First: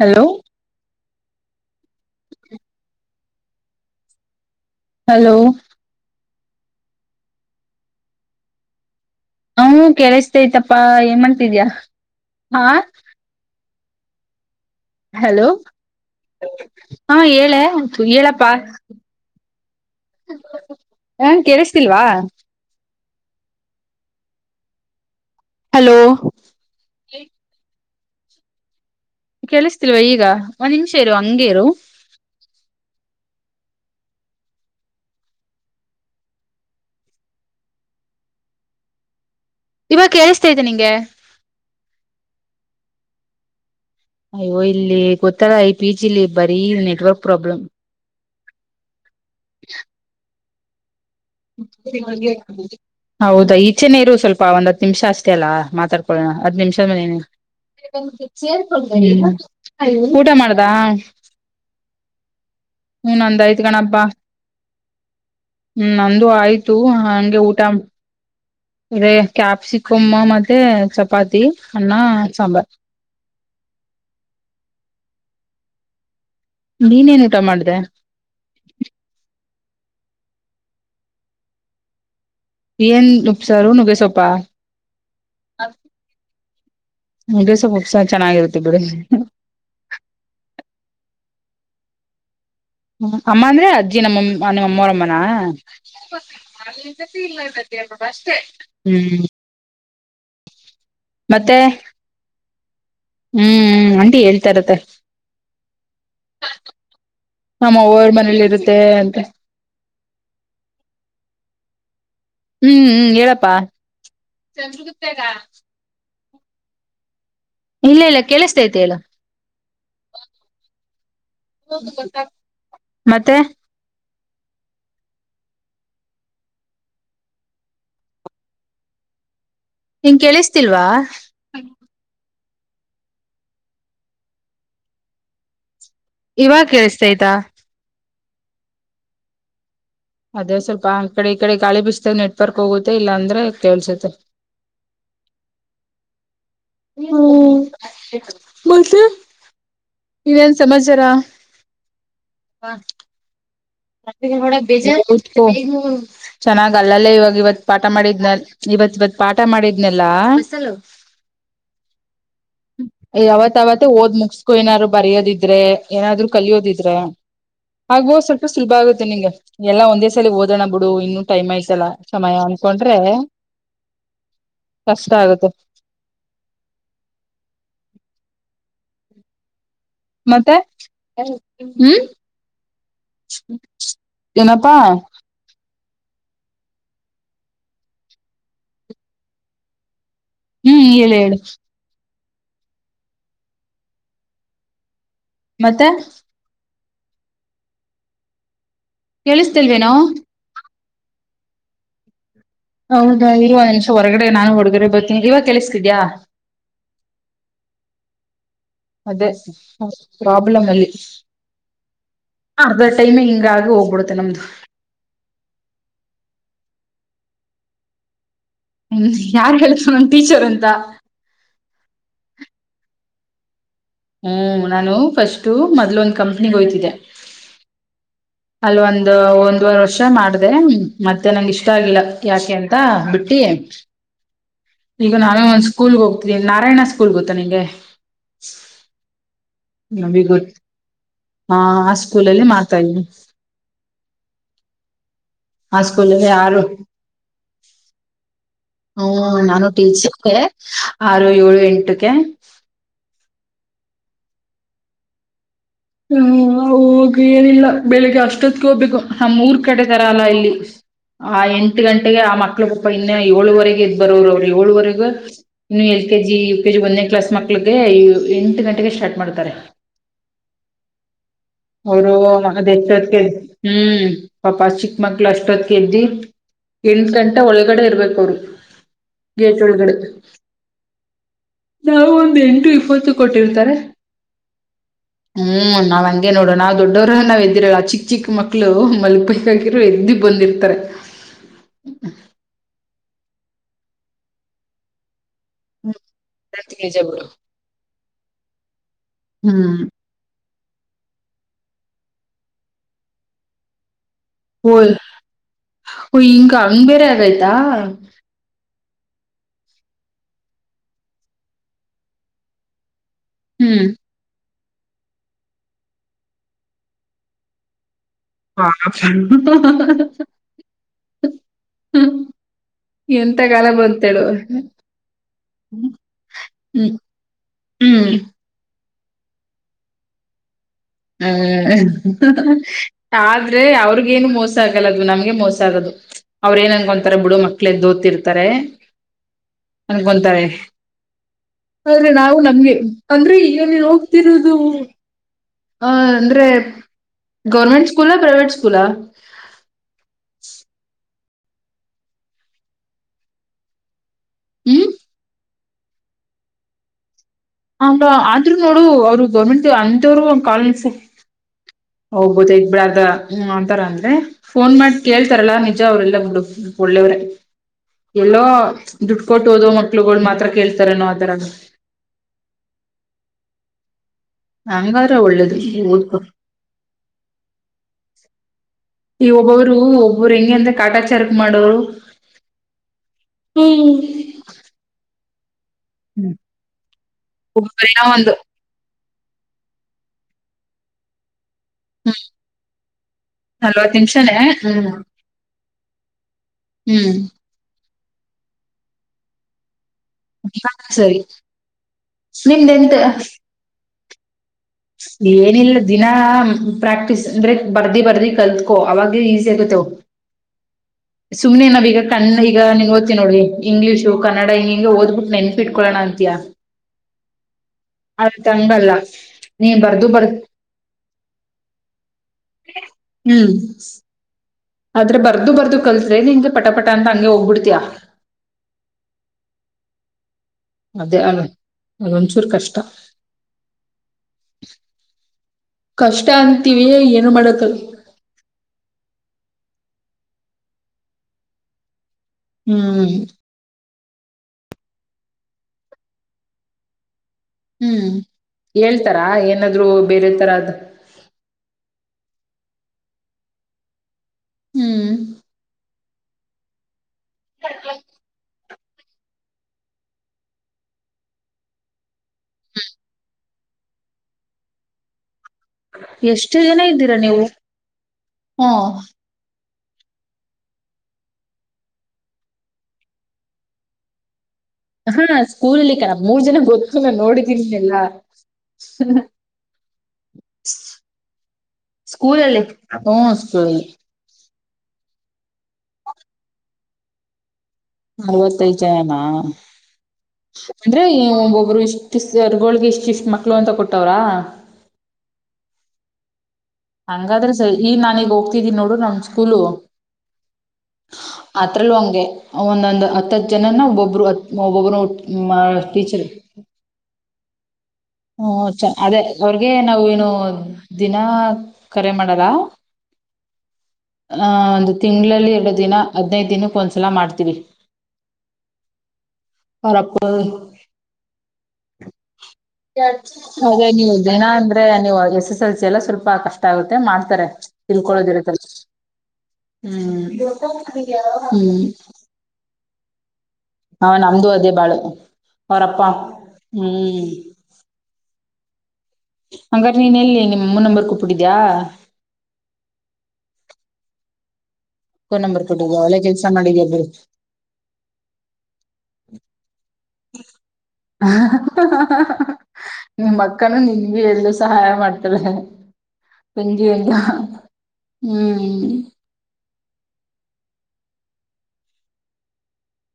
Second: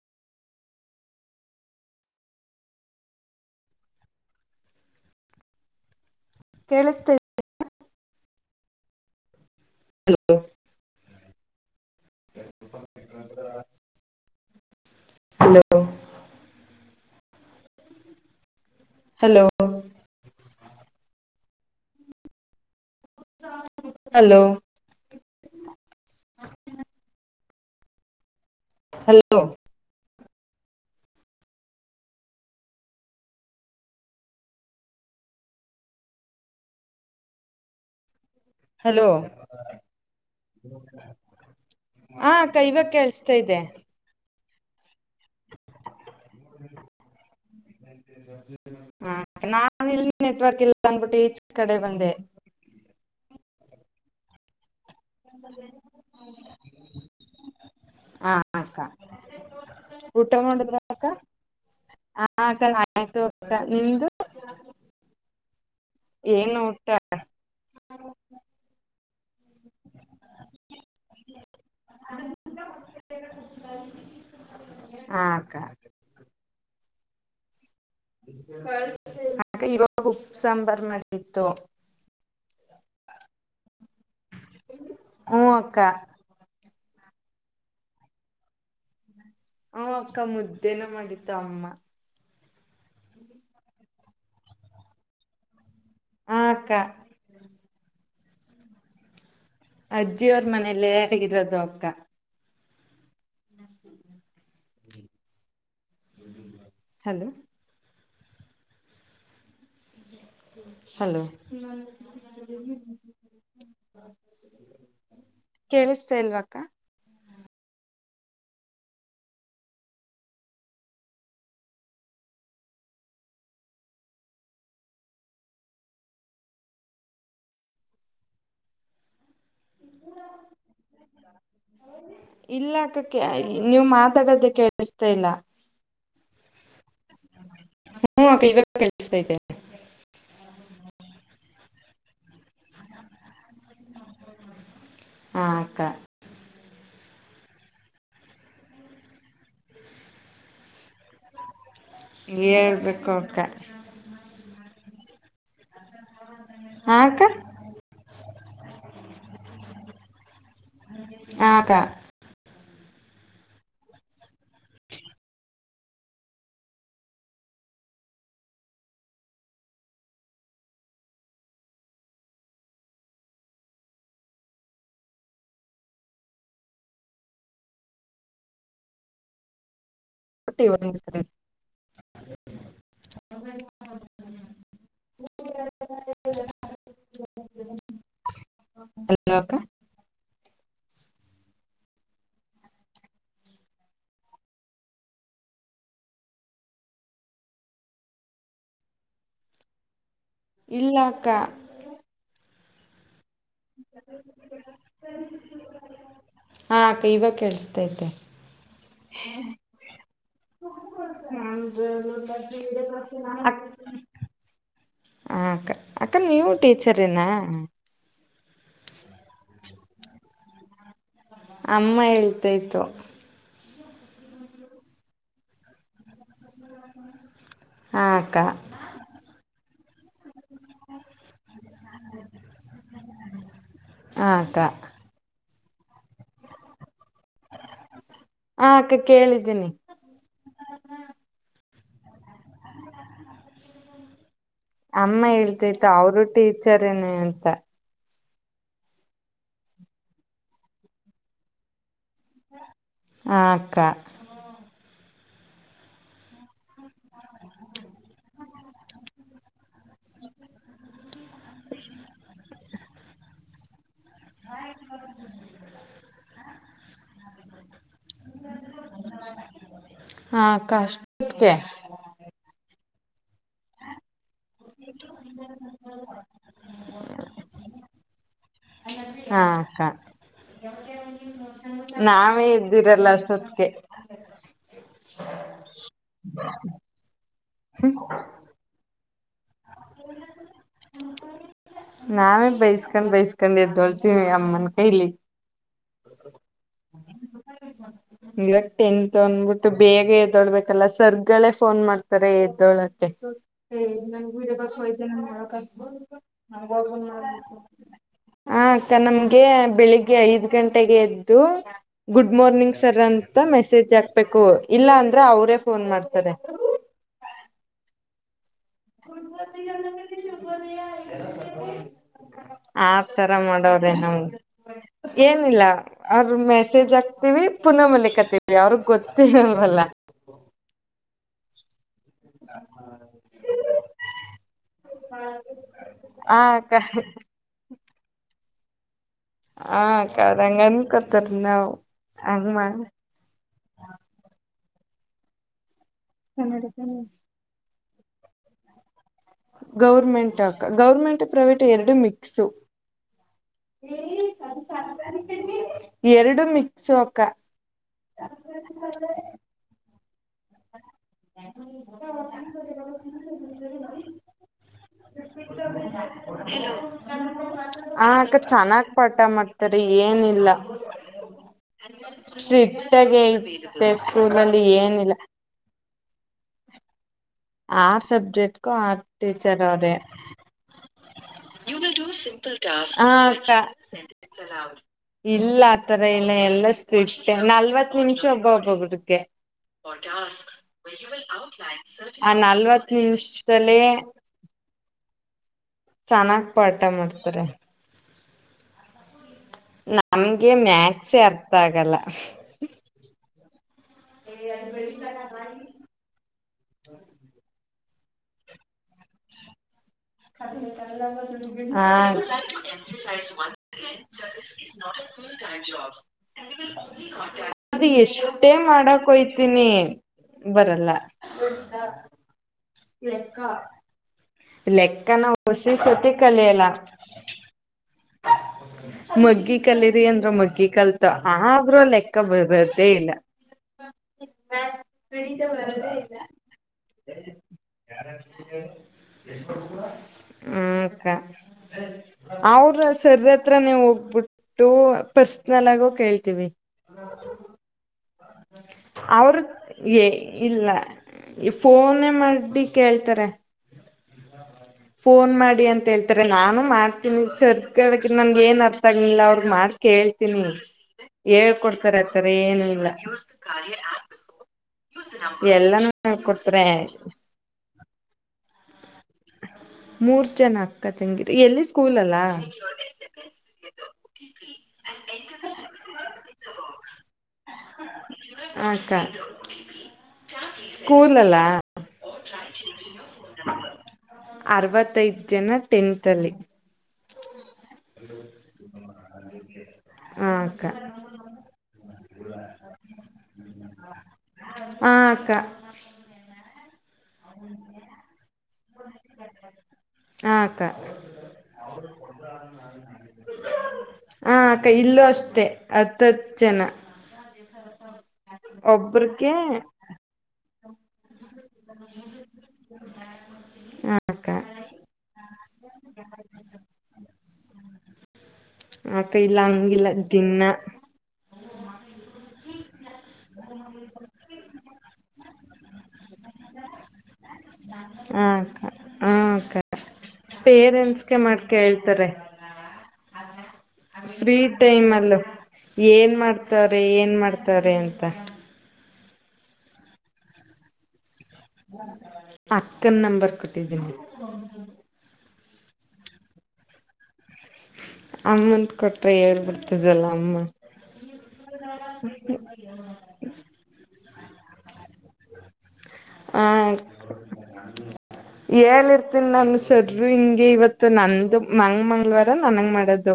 Hello hello ಕೇಳಿಸ್ತೇ ಹ್ ಇದೆ ಕೇಳಿಸತತಪ್ಪಾ ಏನ್ ಮಾಡತಿದ್ಯಾ ಹಾ ಹಾ ಹಲೋ ಹಾ ಹೇಳೆ ಹೇಳಪ್ಪಾ. ಹಲೋ. ಹ ಕೇಳಿಸ್ತಿಲ್ವಾ ಹಲೋ. ಹಲೋ. ಹಲೋ. ಕೆಲಿಸತಿಲ್ವ ಈಗ ಒಂದ್ ನಿಮಿಷ ಇರು ಹಂಗೇ ಇರು. ಹಲೋ. ಇವಾಗ ಕೆಳಸ್ತಿದಿಯ ನಿಂಗೆ. ಹಾ ಅಕ್ಕ ಇವಾಗ ಕೆಳ್ಸ್ತಾ ಇದೆ. ಅಯ್ಯೋ ಇಲ್ಲಿ ಗೊತ್ತಾಲಾ ಇ ಪಿ ಜಿಲಿ ಬರೀ ನೆಟ್ವರ್ಕ್ ಪ್ರಾಬ್ಲಮ್. ಹ ನಾ ಇಲ್ಲಿ ನೆಟ್ವರ್ಕ್ ಇಲ್ಲ ಅಂದ್ಬಿಟ್ಟು ಆಚೆ. ಹೌದಾ ಈಚೆ ನೀರು ಸ್ವಲ್ಪ ಒಂದ ಹತ್ತ. ನಿಮಿಷ ಅಷ್ಟತಿ ಅಲ್ಲ ಮಾತಾಡ್ಕೊಳ್ಳೋಣ ಹದ್ ನಿಮಿಷದ ಮೇನು. ಹಾ ಅಕ್ಕ ಊಟ ಮಾಡ್ದಾ. ಆಗಲ್ಲೇ ಆಯ್ತು ನಂದ ಆಯ್ತ್ ಅಕ್ಕ ಗಣಪ್ಪಾ ನಿಮ್ದು. ಹ್ಮ್ ನಂದು ಏನು ಆಯ್ತು ಊಟ ಹಂಗೆ ಊಟ. ಇದೇ ಕ್ಯಾಪ್ಸಿಕಮ್ಮ ಮತ್ತೆ ಚಪಾತಿ ಅನ್ನಾ ಸಾಂಬಾರ್. ಹಾ ಅಕ್ಕ. ನಿನೇನ್ ಊಟ ಮಾಡ್ದೇ. ಅಕ್ಕ ಇವಾಗ ಉಪ್ಪು ಸಾಂಬಾರು ಮಾಡಿತ್ತು. ಏನ್ ಸಾರು ನುಗ್ಗೆ ಸೊಪ್ಪಾ. ಹ್ಞೂ ಅಕ್ಕ ನುಗ್ಗೆ ಸಾರ್ ಸ್ವಲ್ಪ ಉಪ್ಸ ಚೆನ್ನಾಗಿರುತ್ತೆ ಬಿಡು. ಹ ಅಕ್ಕ ಮುದ್ದೇನ ಮಾಡಿತ್ತು ಅಮ್ಮ. ಹ್ಮ ಅಮ್ಮ ಅಂದ್ರೆ ಅಜ್ಜಿ ನಮ್ಮ ನಿಮ್ಮ ಅಮ್ಮವರಮ್ಮನ. ಹಾ ಅಕ್ಕ ಹ್ಮ್. ಅಜ್ಜಿಯ ಅವರ್ ಮತ್ತೆ ಮನೇಲ್ಲೇಗಿರೋದು ಅಕ್ಕ. ಹ್ಮ್ ಅಂಟಿ ಹೇಳ್ತಾರತ್ತ. ಹಲೋ. ನಮ್ಮ ಓಲ್ಡ್ ಮನೇಲಿ ಇರುತ್ತೆ ಅಂದ್ರೆ. ಹಲೋ. ಹ್ಮ್ ಹ್ಮ್ ಹೇಳಪ್ಪಾ. ಕೇಳಿಸತ್ತಾ ಇಲ್ವ ಅಕ್ಕಾ. ಇಲ್ಲ ಇಲ್ಲ ಕೆೇಳಸತೈತಿ ಹೇಲು. ಮತ್ತೆ. ನಿಂಗ್ ಕೇಳಿಸ್ತಿಲ್ವಾ. ಇಲ್ಲ ಅದಕ್ಕೆ ನೀವು ಮಾತಾಡೋದೇ ಕೇಳಿಸತ್ತಾ ಇಲ್ಲ. ಇವಾಗ ಕೇಳ್ತ ಆಯ್ತಾ. ಹ್ಮ ಆ ಇವಾಗ ಕೆಳಸ್ತೈತೆ ಇದನೆ. ಅದೇ ಸ್ವಲ್ಪ ಆ ಕಡೆ ಈ ಕಡೆ ಗಾಳಿ ಬಿಸ್ತ್ ನೆಟ್ವರ್ಕ್ ಹೋಗುತ್ತೆ ಇಲ್ಲಾಂದ್ರೆ ಕೇಲ್ಸುತ್ತೆ. ಹಾ ಅಕ್ಕ. ಹ್ಮ್ ಮತ್ತ. ಇನ್ನೇನ್ ಸಮಾಚಾರ. ಹೇಳ್ಬೇಕು ಅಕ್ಕಾ. ಚೆನ್ನಾಗ ಹಾ ಅಲ್ಲಲ್ಲ ಅಕ್ಕ ಇವಾಗ ಇವತ್ತು. ಪಾಠ ಮಾಡಿದ್ನ ಇವತ್ ಇವತ್ ಪಾಠ ಮಾಡಿದ್ನೆಲ್ಲಾ. ಆ ಅಕ್ಕ ಅ ಯಾವತ್ಾವತ್ತ ಓದ್ ಮುಗಸ್ಕೊ ಏನಾದಾರ್ರು ಬರಯೋದಿದ್ರೆ ಏನಾದ್ರು ಕಲಿಯೋದಿದ್ರ ಆಗ್ುವೋ ಸ್ವಲ್ಪ ಸುಲಭ ಆಗುತ್ತೆ ನಿಂಗೆ ಎಲ್ಲ ಒಂದೇ ಸಲ ಓದೋಣ ಬಿಡು ಇನ್ನುೂ ಟೈಮ್ ಆಐ್ತಲ್ಲ ಸಮಯ ಅನ್ಕೊಂಡ್ರೆ ಕಷ್ಟ ಆಗುತ್ತೆ ಮತ್ತೆ ಹೂ ಏನಪ್ಪಾ ಹಲಕ ಏನು ಅಕ್ಕ ಹೂ ಹೇಳು ಹೇಳು ಮತ್ತೆ ಕೇಳಿಸ್ತಿಲ್ವೇನೋ ಇಲ್ಲಕ್ಕ ಹೌದಾ ಇರುವ ನಿಮಿಷ ಹೊರಗಡೆ ನಾನು ಹೊರಗಡೆ ಬರ್ತೀನಿ ಇವಾಗ ಕೆಲಸಿದ್ಯಾಾ ಹಾ ಅಕ್ಕ ಇವಾಗ ಕೇಳಿಸಸ್ತೈತೆ ಅದೇ ಪ್ರಾಬ್ಲಮ್ ಅಲ್ಲಿ ಅರ್ಧ ಹ ಟೈಮೆ ಹಿಂಗಾಗಿ ಹೋಗ್ಬಿಡುತ್ತೆ ನಮ್ದು ಕಸ ಹ ಅಕ್ಕ ಅಕ್ಕ ನೀವು ಟೀಚರ್ ನೆನ ಹ ಯಾರ್ ಹೇಳ್ತ ನಮ್ ಟೀಚರ್ ಅಂತ ಅಮ್ಮ ಹೇಳ್ತ ಇತ್ತು ಹೂ ನಾನು ಫಸ್ಟು ಮೊದ್ಲು ಒಂದು ಕಂಪ್ನಿ ಹಯ್ತಿದ್ದೆ ಹಕ್ಕ ಅಲ್ಲಿ ಒಂದು ಒಂದುವರೆ ವರ್ಷ ಇಷ್ಟ ಮಾಡ್ದ ಮತ್ತೆ ನಂಗ ಇಷ್ಟ ಆಗಿಲ್ಲ ಯಾಕೆ ಅಂತ ಬಿಟ್ಟಿ ಹಾ ಅಕ್ಕ ಈಗ ನಾನೇ ಒಂದ್ ಸ್ಕೂಲ್ ಹೋಗ್ತಿದ್ದೀ ನಾರಾಯಣ ಸ್ಕೂಲ್ ಗೊತ್ತಾ ನಿಂಗೆ ಹಾ ಅಕ್ಕ ಕೇಳಿದ್ದೀನಿ ನಂಗೆ ಗೊತ್ತು ಗ ಹಾ ಆ ಸ್ಕೂಲಲ್ಲಿ ಮಾತಾ ಇದವಿ ಅಮ್ಮ ಆ ಹೇಳ್ತೈತ ಅವರು ಟೀಚರ್ ನ ಅಂತ ಹೂ ನಾನು ಟೀಚರ್ಗೆ ಆರು ಏಳು ಎಂಟಕ ಹ ಅಕ್ಕ ಹೂ ನ ಹೋಗ ಏನಿಲ್ಲ ಬೆಳಿಗ್ಗೆ ಅಷ್ಟೊತ್ಕ ಹೋಗ್ಬೇಕು ನಮ್ಮ್ೂರ್ ಕಡೆ ತರ ಅಲ್ಲ ಇಲ್ಲಿ ಆ ಎಂಟು ಗಂಟೆಗೆ ಆ ಮಕ್ಳುಪ್ಪ ಇನ್ನೆ ಏಳುವರೆಗೆ್ದ ಬರೋರು ಅವರು ಏಳವರೆಗ ಇನ್ನು ಎಲ್ ಕೆ ಜಿ ಯ ಕೆಜಿ ಒಂದೇ ಕ್ಲಾಸ್ ಮಕ್ಳಿಗೆ ಎಂ ಗಂ ಸ್ಟ್ ಮಾಡ್ತಾರೆ ಹಾ ಕಷ್ಟಕ್ಕೆ ಅವರು ಅದ ಎಚ್ಚತ್ಕ ಹೂ ಪಾಪಾ ಚಿಕ್ಕ ಮಕ್ಳ ಅಷ್ಟತ್ ಕೆಜಿ ಎಂ ಗಂಟೆ ಒಳಗಡೆ ಇರ್ಬೇಕ ಅವ್ರಿ ಹಾ ಗೇಟ್ ಅಕ್ಕ ಒಳಗಡೆ ನಾವು ಒಂದ ನಾವೇ ಎಂಟು ಎದ್ದಿರಲ್ಲ ಇಪ್ಪತ್ತು ಅಷ್ಟೊತ್ಗೆ ಕೊಟ್ಟಿರ್ತಾರೆ ಹೂ ನಾವು ಹಂಗೆ ನೋಡೋಣ್ ದೊಡ್ಡವ್ರ ನಾವ್ ಎದ್ದಿರಲ್ಲ ಚಿಕ್ ಚಿಕ್ಕ ಮಕ್ಳ ಮಕ್ಳು ಮಲ್ಬೈಕಗಿರ ಇದ್ದಿ ಬಂದಿರ್ತಾರೆ ನಾವೇ ಬೈಸ್ಕೊಂಡ್ ಬೈಸ್ಕೊಂಡ್ ಎದ್ದೋಳ್ತೀವಿ ಅಮ್ಮನ ಕೈಲಿ ಹೂ ತ್ತಜಬಳ ಇವಾಗಟೆಂತ್ ಅಂದ್ಬಿಟ್ಟು ಹ್ಮ್ ಬೇಗ ಎದೊಳ್ಬೇಕಲ್ಲ ಸರ್ ಗಳೇ ಫೋನ್ ಮಾಡ್ತಾರೆ ಎದ್ದೋಳಕ್ಕೆ ಏ ನನ್ಗೆಡ ಓ ಓ ಹಿಂಗ ಬ ಹಂಗ್ ಬೇರೆ ಮಾಡ ಆಗೈತಾ ಹ ಅಕ್ಕ ನಮ್ಗೆ ಬೆಳಿಗ್ಗೆ ಐದ್ ಗಂಟೆಗೆ ಎದ್ದು ಗುಡ್ ಮಾರ್ನಿಂಗ್ ಸರ್ ಅಂತ ಮ ಹ್ಮ್ ಮೆಸೇಜ್ ಹಾಕ್ಬೇಕು ಇಲ್ಲ ಅಂದ್ರೆ ಅವ್ರೇ ಫೋನ್ ಮಾಡ್ತಾರೆ ಹಾ ಕುುದ ಆತರ ಎಂತ ಕಾಲ ಮಾಡೋ್ರೆ ನಾವ ಬಂತೇಳು ಏನಿಲ್ಲ ಅವ್ರ ಹ್ಮ್ ಮೆಸೇಜ್ ಹಾಕ್ತಿೀವಿ ಪುನ ಹ್ಮ್ ಹ್ಮ್ ಮಲ್ಲಿಕತೆವಿ ಅವ್ರಗ್ ಗೊತ್ತಿರಲ್ವಲ್ಲ ಹೂ ಆದ್ರೆ ಅವ್ರಿಗೇನು ಮೋಸ ಆಗಲ್ಲದು ನಮ್ಗೆ ಮೋಸ ಆಗದು ಆ ಅವ್ರ ಅಕ್ಕ ಏನನ್ಕೊಂತಾರೆ ಬಿಡ ಮಕ್ಳೇದ ೋತಿರ್ತಾರೆ ಆ ಅಕ್ಕ ಅವ್ರ ಅನ್ಕೊಂತಳೆ ಹಂಗ ಅನ್ಕೋತಾರ ನಾವು ಆದ್ರೆ ನಾವು ಹಂಗ ಮಾಡ ನಮ್ಗೆ ಅಂದ್ರೆ ಈಗ ನೀನು ಹೋಗ್ತಿರೋದು ಅ ಅಂದ್ರೆ ಗೌರ್ಮೆಂಟ್ ಸ್ಕೂಲ್ ಪ್ರೈವೇಟ್ ಸ್ಕೂಲ ಗೌರ್ಮೆಂಟ್ ಅಕ ಗೌರ್ಮೆಂಟ್ ಪ್ರೈವಟ್ ಎರಡು ಮಿಕ್ಸು ಹ್ಮ್ ಎರಡು ಮಿಕ್ಸೋಕ ಹ ಆದ್ೂ ನೋಡು ಅವ್ರು ಗೌರ್ಮೆಂಟ್ ಅಂತವರು ಒ ಕಾಲ ಹಾ ಹೋಗ್ಬೋದು ಇಗ್ ಬಿಡದ ಅಂತಾರ ಅಂದ್ರೆ ಫೋನ್ ಮಾಡಿ ಕೇಳ್ತಾರಲ್ಲಾ ನಿಜ ಅವ್ರಲ್ಲ ಬಿುಡು ಒಳ್ಳೆಯವ್ರೇ ಆ ಅಕ್ಕ ಎಲ್ಲೋ ಚೆನ್ನಾಗ್ ಪಾಠ ದುಡ್ಡು ಕೊಟ್ಟು ಹೋದೋ ಮಾಡ್ತಾರೆ ಮಕ್ಳಗಳು ಮಾತ್ರ ಕೇಳ್ತಾರನೋ ಆ ತರ ಸ್ಟ್ರಿಕ್ ಆಗ ಇತ್ತೆ ಸ್ಕೂಲಲ್ಲಿ ಏನಿಲ್ಲ ಒಳ್ಳೇದುಕ ಆರ್ ಸಬ್ಜೆಕ್ಟ್ ಕೂ ಆರ್ ಈ ಟೀಚರ್ ಒಬ್ಬೊಬ್ರು ಅವ್ರೆ ಒಬ್ಬರು ಹೆಂಗೆ ಅಂದ ಕಾಟಾಚಾರಕ್ ಮಾಡೋರು ಂಲ್ ಹ ಅಕ್ಕ ಇಲ್ಲ ಆತರ ಇಲ್ಲ ಎಲ್ಲಷ್ಟು ಇಷ್ಟೆ ನಲ್ವತ್ ಒಬ್ಬರಿನ ನಿಮಿಷ ಒಂದು ಒಬ್ಬ ಒಬ್ಬ ಬಿಡ್ಕೆ ಹ್ಮ್ ಆ ನಲ್ವತ್ತು ನಿಮಿಷಲ್ಲೇ ಹೂ ಚೆನ್ನಾಗ್ ಪಾಠ ಮಾಡ್ತಾರೆ ನಮಗೆ ಮ್ಯಾಥಸ ಸರಿ ಅರ್ಥ ಆಗಲ್ಲ ನಿಮ್ದ ಎಂತ ಹ ಅ ಏನಿಲ್ಲ ದಿನಾ ಪ್ರಾಕ್ಟೀಸ್ ಅಂದ್ರೆ ಬರ್ದಿ ಬರ್ದಿ ಕಲ್ತ್ಕೋ ಅವಾಗ ಈಸಿ ಆಗತೆೇವ ಹ ಕಣ್ಣ ಈಗ ನೀನ್ ಓದ್ತಿ ನೋಡ್ರಿ ಇಂಗ್ಲೀಷು ಕನ್ನಡ ಹಿಂಗ ಹಿಂಗ ಓದ್ಬಿಟ್ಟು ನೆನ್ಪಿಟ್ಕೊಳ್ಳೋಣ ಅಂತಯಾ ಅದು ಅದಕ್ ಎಷ್ಟೇ ಹಂಗಲ್ಲ ಮಾಡಕ್ೋಯ್ತು ನೀ ತಿನಿ ಬರ್ದು ಬರಲ್ಲ ಹೂ ಲೆಕ್ಕನ ಹೊಸಿಸತಿ ನಿಂಗೆ ಕಲೆಯಲ್ಲ ಪಟ ಪಟ ಅಂತ ಹಂಗೆ ಹೋಗ್ಬಿಡ್ತಯಾ ಮಗ್ಗಿ ಕಲೀರಿ ಅಂದ್ರ ಮಗ್ಗಿ ಕಲ್ತ ಅದೇ ಅ ಆದ್ರೂ ಲೆಕ್ಕ ಅದೊಂಚೂರ್ ಕಷ್ಟ ಬರದೇ ಇಲ್ಲ ದವ ಕಷ್ಟ ಅಂತೀವಿ ಏನು ಮಾಡಕು ಆಗಲ್ಲ ಹೂ ಅಕ್ಕ ಅವ್ರ ಹ್ಮ್ ಸರತ್ರ ನೀವು ಹೋಗ್ಬಿಟ್ಟು ಪರ್ಸ್ನಲ್ ಆಗು ಕೇಳ್ತೀವಿ ಹೂ ಹೇಳ್ತಾರಾ ಅವರು ಏನಾದ್ರು ಬೇರೆ ತರದ್ ಈ ಫೋನೇ ಮಾಡಿ ಕೇಳ್ತಾರೆ ಹ್ಮ್ ಫೋನ್ ಮಾಡಿ ಅಂತ ಹೇಳ್ತಾರೆ ನಾನು ಮಾಡ್ತೀನಿ ಸರ್ಕಕ ನನ್ ಏನ್ ಅರ್ಥ ತಗಲಿಲ್ಲ ಅವ್ರಗ್ ಮಾಡಿ ಕೇಳ್ತೀನಿ ಹೇಳ್ ಕೊಡ್ತಾರ ಆತಾರ ಏನೂಲ್ಲ ಎಲ್ಲಾನೂ [unintelligible] ಎಷ್ಟು ಕೊಡ್ಸ್ರೆ. ಹಾ ಮೂರ್ ಜನ ಅಕ್ಕ ತಂಗಿರು ಎಲ್ಲಿ ಸ್ಕೂಲಲ್ಲ. ಹಾ ಸ್ಕೂಲಲ್ಲಿ ಕಣ ಮೂರ್ ಜನ ಗೊತ್ತು ನಾ ನೋಡಿದೀನಿ ಎಲ್ಲ ಸ್ಕೂಲಲ್ಲಾ. ಸ್ಕೂಲಲ್ಲಿ ಹ್ಮ ಸ್ಕೂಲಲ್ಲಿ. ಅರವತ್ತೈದು ಜನ ಟೆಂತಲ್ಲಿ. ಅರವತ್ತೈದು ಜನನಾ? ಹ ಅಕ್ಕ ಅಂದ್ರೆ ಈ ಒಬ್ಬೊಬ್ರು ಇಷ್ಟು ಸರ್ಗಳೊಗೆ ಇಷ್ಟಿಷ್ಟು ಮಕ್ಳು ಅಂತ ಕೊಟ್ಟವ್ರಾ? ಹಾ ಅಕ್ಕ. ಹಂಗಾದ್ರೆ ಸರಿ ಈಗ ನಾನೀಗ್ ಹೋಗ್ತಿದ್ದೀನಿ ನೋಡು ನಮ್ ಸ್ಕೂಲು. [inaudible] ಅತ್ರಲ್ಲೂ ಹಂಗೆ ಒಂದೊಂದ್ ಹತ್ತತ್ ಜನನ ಒಬ್ಬೊಬ್ರು ಹಾ ಹತ್ ಅಕ್ಕ ಒಬ್ಬೊಬ್ರು ಇಲ್ಲೂ ಅಷ್ಟೆ ಹತ್ತತ್. ಟೀಚರ್ ಜನ ಹ್ಮ ಚ ಅದೇ ಒಬ್ರಗೆ ಹೊರ್ಗೆ ನಾವ ನು ದಿನ. ಕರೆ ಮಾಡಲ್ಲಾ. ಹ ಅಕ್ಕ ಆ ಒಂದು ತಿಂಗ್ಳಲ್ಲಿ ಎರಡು ದಿನ ಹದ್ನೈದ್ ದಿನಕ್ಕ್ ಒಂದ್ಸಲ ಮಾಡ್ತೀರಿ. [inaudible] ಆಕ ಇಲ್ಲ ಹಂಗಿಲ್ಲ ದಿನ [unintelligible] ಅದೇ ನೀವು ದಿನ ಅಂದ್ರೆ ನೀವು ಎಸ್ ಎಸ್ ಎಲ್ ಸಿ ಎಲ್ಲ ಸ್ವಲ್ಪ ಕಷ್ಟ ಆಗುತ್ತೆ ಮಾಡ್ತಾರೆ. ಹ ತಿಳ್ಕೊಳ್ಳೋದಿರುತ್ತಲ್ಲ ಹ್ಮ ಕ್ಕ. ಹ್ಮ್ ಪೇರೆಂಟ್ಸ್ಗೆ ಮಾಡ್ ಹ್ಮ್ ಕೇಳ್ತಾರೆ. ಹಾ ಫ್ರೀ ನಮ್ದು ಅದೇ ಟೈಮ್ ಬಾಳು ಅಲ್ಲೂ ಅವರಪ್ಪ ಏನ್ ಮಾಡ್ತಾರೆ ಏನ್ ಹ್ಮ್ ಮಾಡ್ತಾರೆ ಅಂತ. ಹಂಗ್ರಾದ್ ನೀನ್ ಎಲ್ಲಿ ನಿಮ್ಮಮ್ಮನ್ ನಂಬರ್ ಕೊ ಅಕ್ಕನ್ ನಂಬರ್ ಕೊಟ್ಟಿದ್ದೀನಿ. ಕ್ಕನ್ ನಂಬರ್ ಕೊಟ್ಟಿದಿಯ ಒಳ್ಳೆ ಕೆಲ್ಸ ಮಾಡಿದಿಯ ಬಿಡು. ಅಮ್ಮಂತ್ ಕೊಟ್ರೆ ಹೇಳ್ಬಿಟ್ಟು ತ್ತದಲ್ಲ ಅಮ್ಮ. ನಿಮ್ ಅಕ್ಕನು ನಿನ್ಗೆ ಎಲ್ಲರು ಸಹಾಯ ಮಾಡ್ತಾರೆ. ಆ [unintelligible] ಹ್ಮ್ ತಿನ್ನು ಅನ್ಸ್ ಸರ್ರು ಹಿಂಗೆ ಇವತ್ತು ನಂದು ಮಂಗ್ಮಂಗ್ಳವಾರಳ ನನಗ್ ಮಾಡೋದು.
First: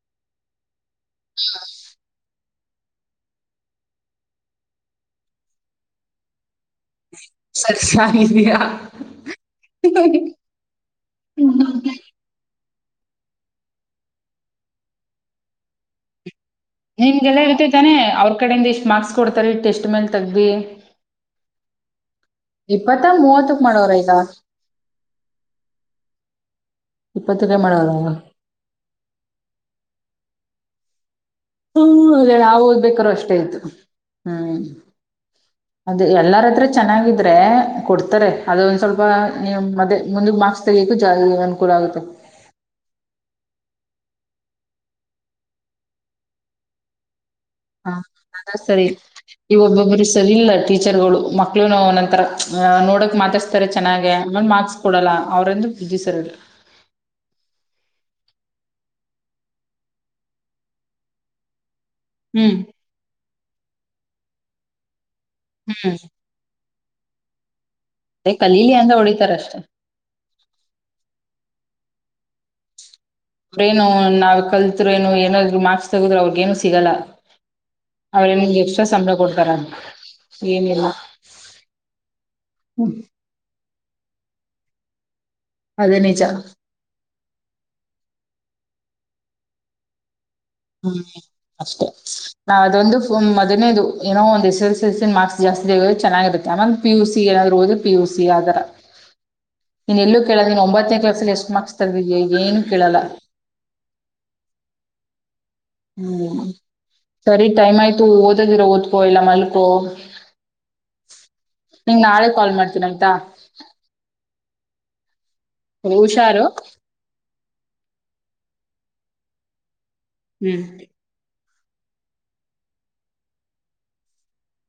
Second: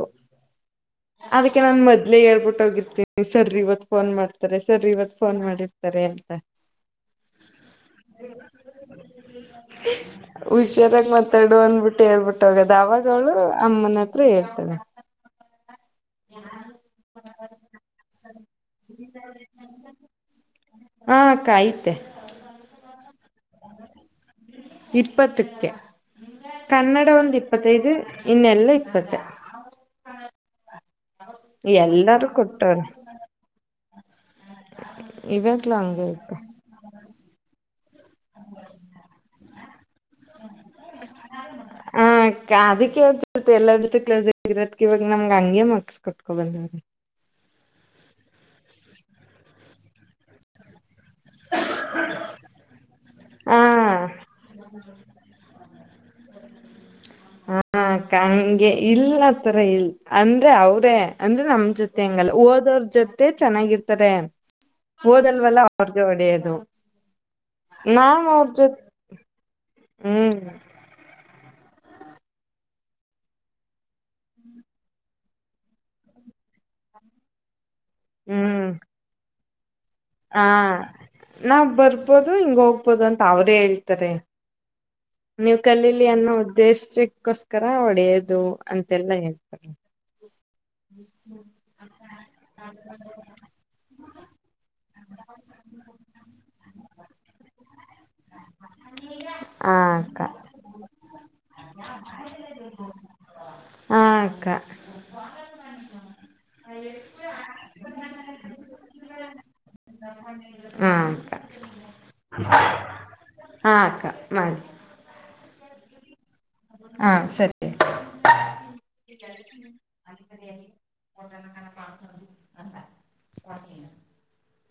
ಅದಕ್ಕೆ ನಾನ್ ಮೊದ್ಲೇ ಹೇಳ್ಬಿಟ್ಟೋಗಿರ್ತೀನಿ. ಸರ್ ಇವತ್ ಫೋನ್ ಮಾಡ್ತಾರೆ ಸರ್ ಇವತ್ ಫೋನ್ ಮಾಡಿರ್ತಾರೆ ಅಂತ. ಸರಿ ಸಾಗಿದೀಯಾ ಹುಷಾರಾಗ ಮಾತಾಡು ಅಂದ್ಬಿಟ್ಟು ಹಳ್ಬಿಟ್ಟು ಟೋಗದ್ ಅವಾಗವ್ಳು ಅಮ್ಮನ್ ಹತ್ರ ಹೇಳ್ತಾಳೆ. ಹ ನಿಮ್ಗೆಲ್ಲ ಇರ್ತೆತಾನೆ ಅವ್ರ ಕಡೆಯಿಂದ ಇಷ್ಟ್ ಮಾರ್ಕ್ಸ್ ಕೊಡ್ತಾರೆ ಟೆಸ್ಟ್ ಮೇಲ್ ತಗಬಿ ಹ ಅಕ ಐತೆ. ಇಪ್ಪತ್ತ ಮೂವತ್ತಕ್ ಮಾಡೋರ ಈಗ ಇಪ್ಪತ್ತಕ್ಕೆ ಕನ್ನಡ ಒಂದು ಇಪ್ಪತ್ತಕ್ಕೆ ಮಾಡೋರ ಇಪ್ಪತ್ತೈದು ಇನ್ನೆಲ್ಲ ಇಪ್ಪತ್ತೆ. ಹದು ಹ್ಮ ಅದೇ ನಾವ್ ಓದ್ಬೇಕಾದ್ರು ಅಷ್ಟೇ ಇಯ್ತು. ಹ್ಮ್ ಇವಾಗ್ಲೂ ಹಂಗೆ ಅದೆ ಐತೆ ಎಲ್ಲಾರತ್ರ ಚೆನ್ನಾಗಿದ್ರೆ ಕೊಡ್ತಾರೆ ಅದೊಂದ್ ಸ್ವಲ್ಪ ನೀವ್ ಮದೆ ಮುಂದ ಮಾರ್ಕ್ಸ್ ತೆಗಿಯಬೇಕು ಜಾ ಅನುಕೂಲ ಆಗುತ್ತೆ ಅದಿಕ್ಕೆೇ ಎಲ್ಲರ ಜೊತೆ ಕ್ಲೋಸ್ ಆಗಿರೋದಕ್ ಇವ ನಮ್ ಹಂಂಗಗೆ ಮಕ್ಸ್ ಕೊಟ್ಕೊ ಬಂದ್ರೀ ಹಾ ಅದ ಸರಿ ನೀವು ಒಬ್ಬೊಬ್ಬರು ಸರಿ ಇಲ್ಲ ಟೀಚರ್ಗಳು ಮಕ್ಳು ಒ ನಂತರ ನೋಡೋಕ್ ಹಾ ಮಾತಾಿಸಸ್ತಾರೆ ಚೆನ್ನಾಗೆ ಆ ಮಾರ್ಕ್ಸ್ ಕೊಡಲ್ಲ ಅವ್ರಂದು ಬಿಜ ಸರ್ಲ್ಲ ಹಾ ಕಂಗೆ ಇಲ್ಲ ತರ ಇಲ್ ಅಂದ್ರೆ ಅವ್ರೇ ಅಂದ್ರೆ ನಮ ಜೊತೆ ಹೆಂಗಲ್ಲ ಹ್ಮ್ ಓದೋರ್ ಜೊತೆ ಚೆನ್ನಾಗಿರ್ತಾರೆ ಓದಲ್ವಲ್ಲ ಹ್ಮ್ ಅವ್ರಜ ಹೊಡೆಯೋದು ನಾ ಅದೇ ಅವರ್ಜ ಕಲೀಲಿ ಅಂದ ಹೊಡಿತಾರ ಅಷ್ಟೇ ಹ್ಮ್ ಅವ್ರೇಏನು ನಾವ್ ಕಲ್ತ್ರು ಏನು ಏನಾದ್ರು ಮಾರ್ಕ್ಸ್ ತಗದ್ರು ಅವ್ರಿಗೇನು ಸಿಗಲ್ಲ ಅವ್ರೆ ನಿಮ್ಗೆ ಎಕ್ಸ್ಟ್ರಾ ಸಂಬಳ ಕೊಡ್ತಾರಂತ ಹಾ ನಾವ್ ಬರ್ಬೋದು ಹಿಂಗ ಹ್ಮ್ ಹೋಗ್ಬೋದು ಅಂತ ಅವ್ರೇ ಹೇಳ್ತಾರೆ ನೀವು್ ಅದೇ ಕಲಿಲಿ ನಿಜ ಅನ್ನೋ ಉದ್ದೇಶ ಕ್ಕೋಸ್ಕರ ಒಡೆಯದು ಅಂತೆಲ್ಲಾ ಹೇಳ್ತಾರೆ ಹ್ಮ್ ಅಷ್ಟೇ ನ ಅದೊಂದು ಮೊದ್ನೇದು ಏನೋ ಒಂದು ಎಸ್ ಎಸ್ ಎಸ್ಸಿನ ಮಾರ್ಸ್ ಜಾಸ್ತಿಾಗೋ ಚೆನ್ನಾಗಿರುತ್ತೆಮೇಲೆ ಪ ಯು ಸಿ ಏನಾದರುಓದ ಪು ಸಿ ಆಥರ ಹಾ ನೀನ್ ಎಲ್ಲೂ ಅಕ್ಕ ಕೇಳಲ್ಲ ನೀನ್ ಒಂಬತ್ತನೇ ಕ್ಲಾಸ್ಲ್ಲಿ ಎಷ್ಟು ಮಾರ್ಕ್ಸ್ ತರ್ದ ಏನು ಕೇಳಲ್ಲ ಹಕ್ಕ ಹ್ಮ್ ಸರಿ ಟೈಮ್ ಆಯ್ತು ಓದದಿರೋ ಓದ್ಕೋ ಎಲ್ಲ ಮಲ್ಕೋ ಹಾ ಅಕ್ಕ ನಿ್ ನಾಳೆ ಕಾಲ್ ಮಾಡ್ತೀನ ಆಯ್ತಾ ನನ್ ಹ ಹುಷಾರು ಹಾ ಸರಿ ಹ್ಮ್ ಕೊಟ್ಟನ ಪ ಅ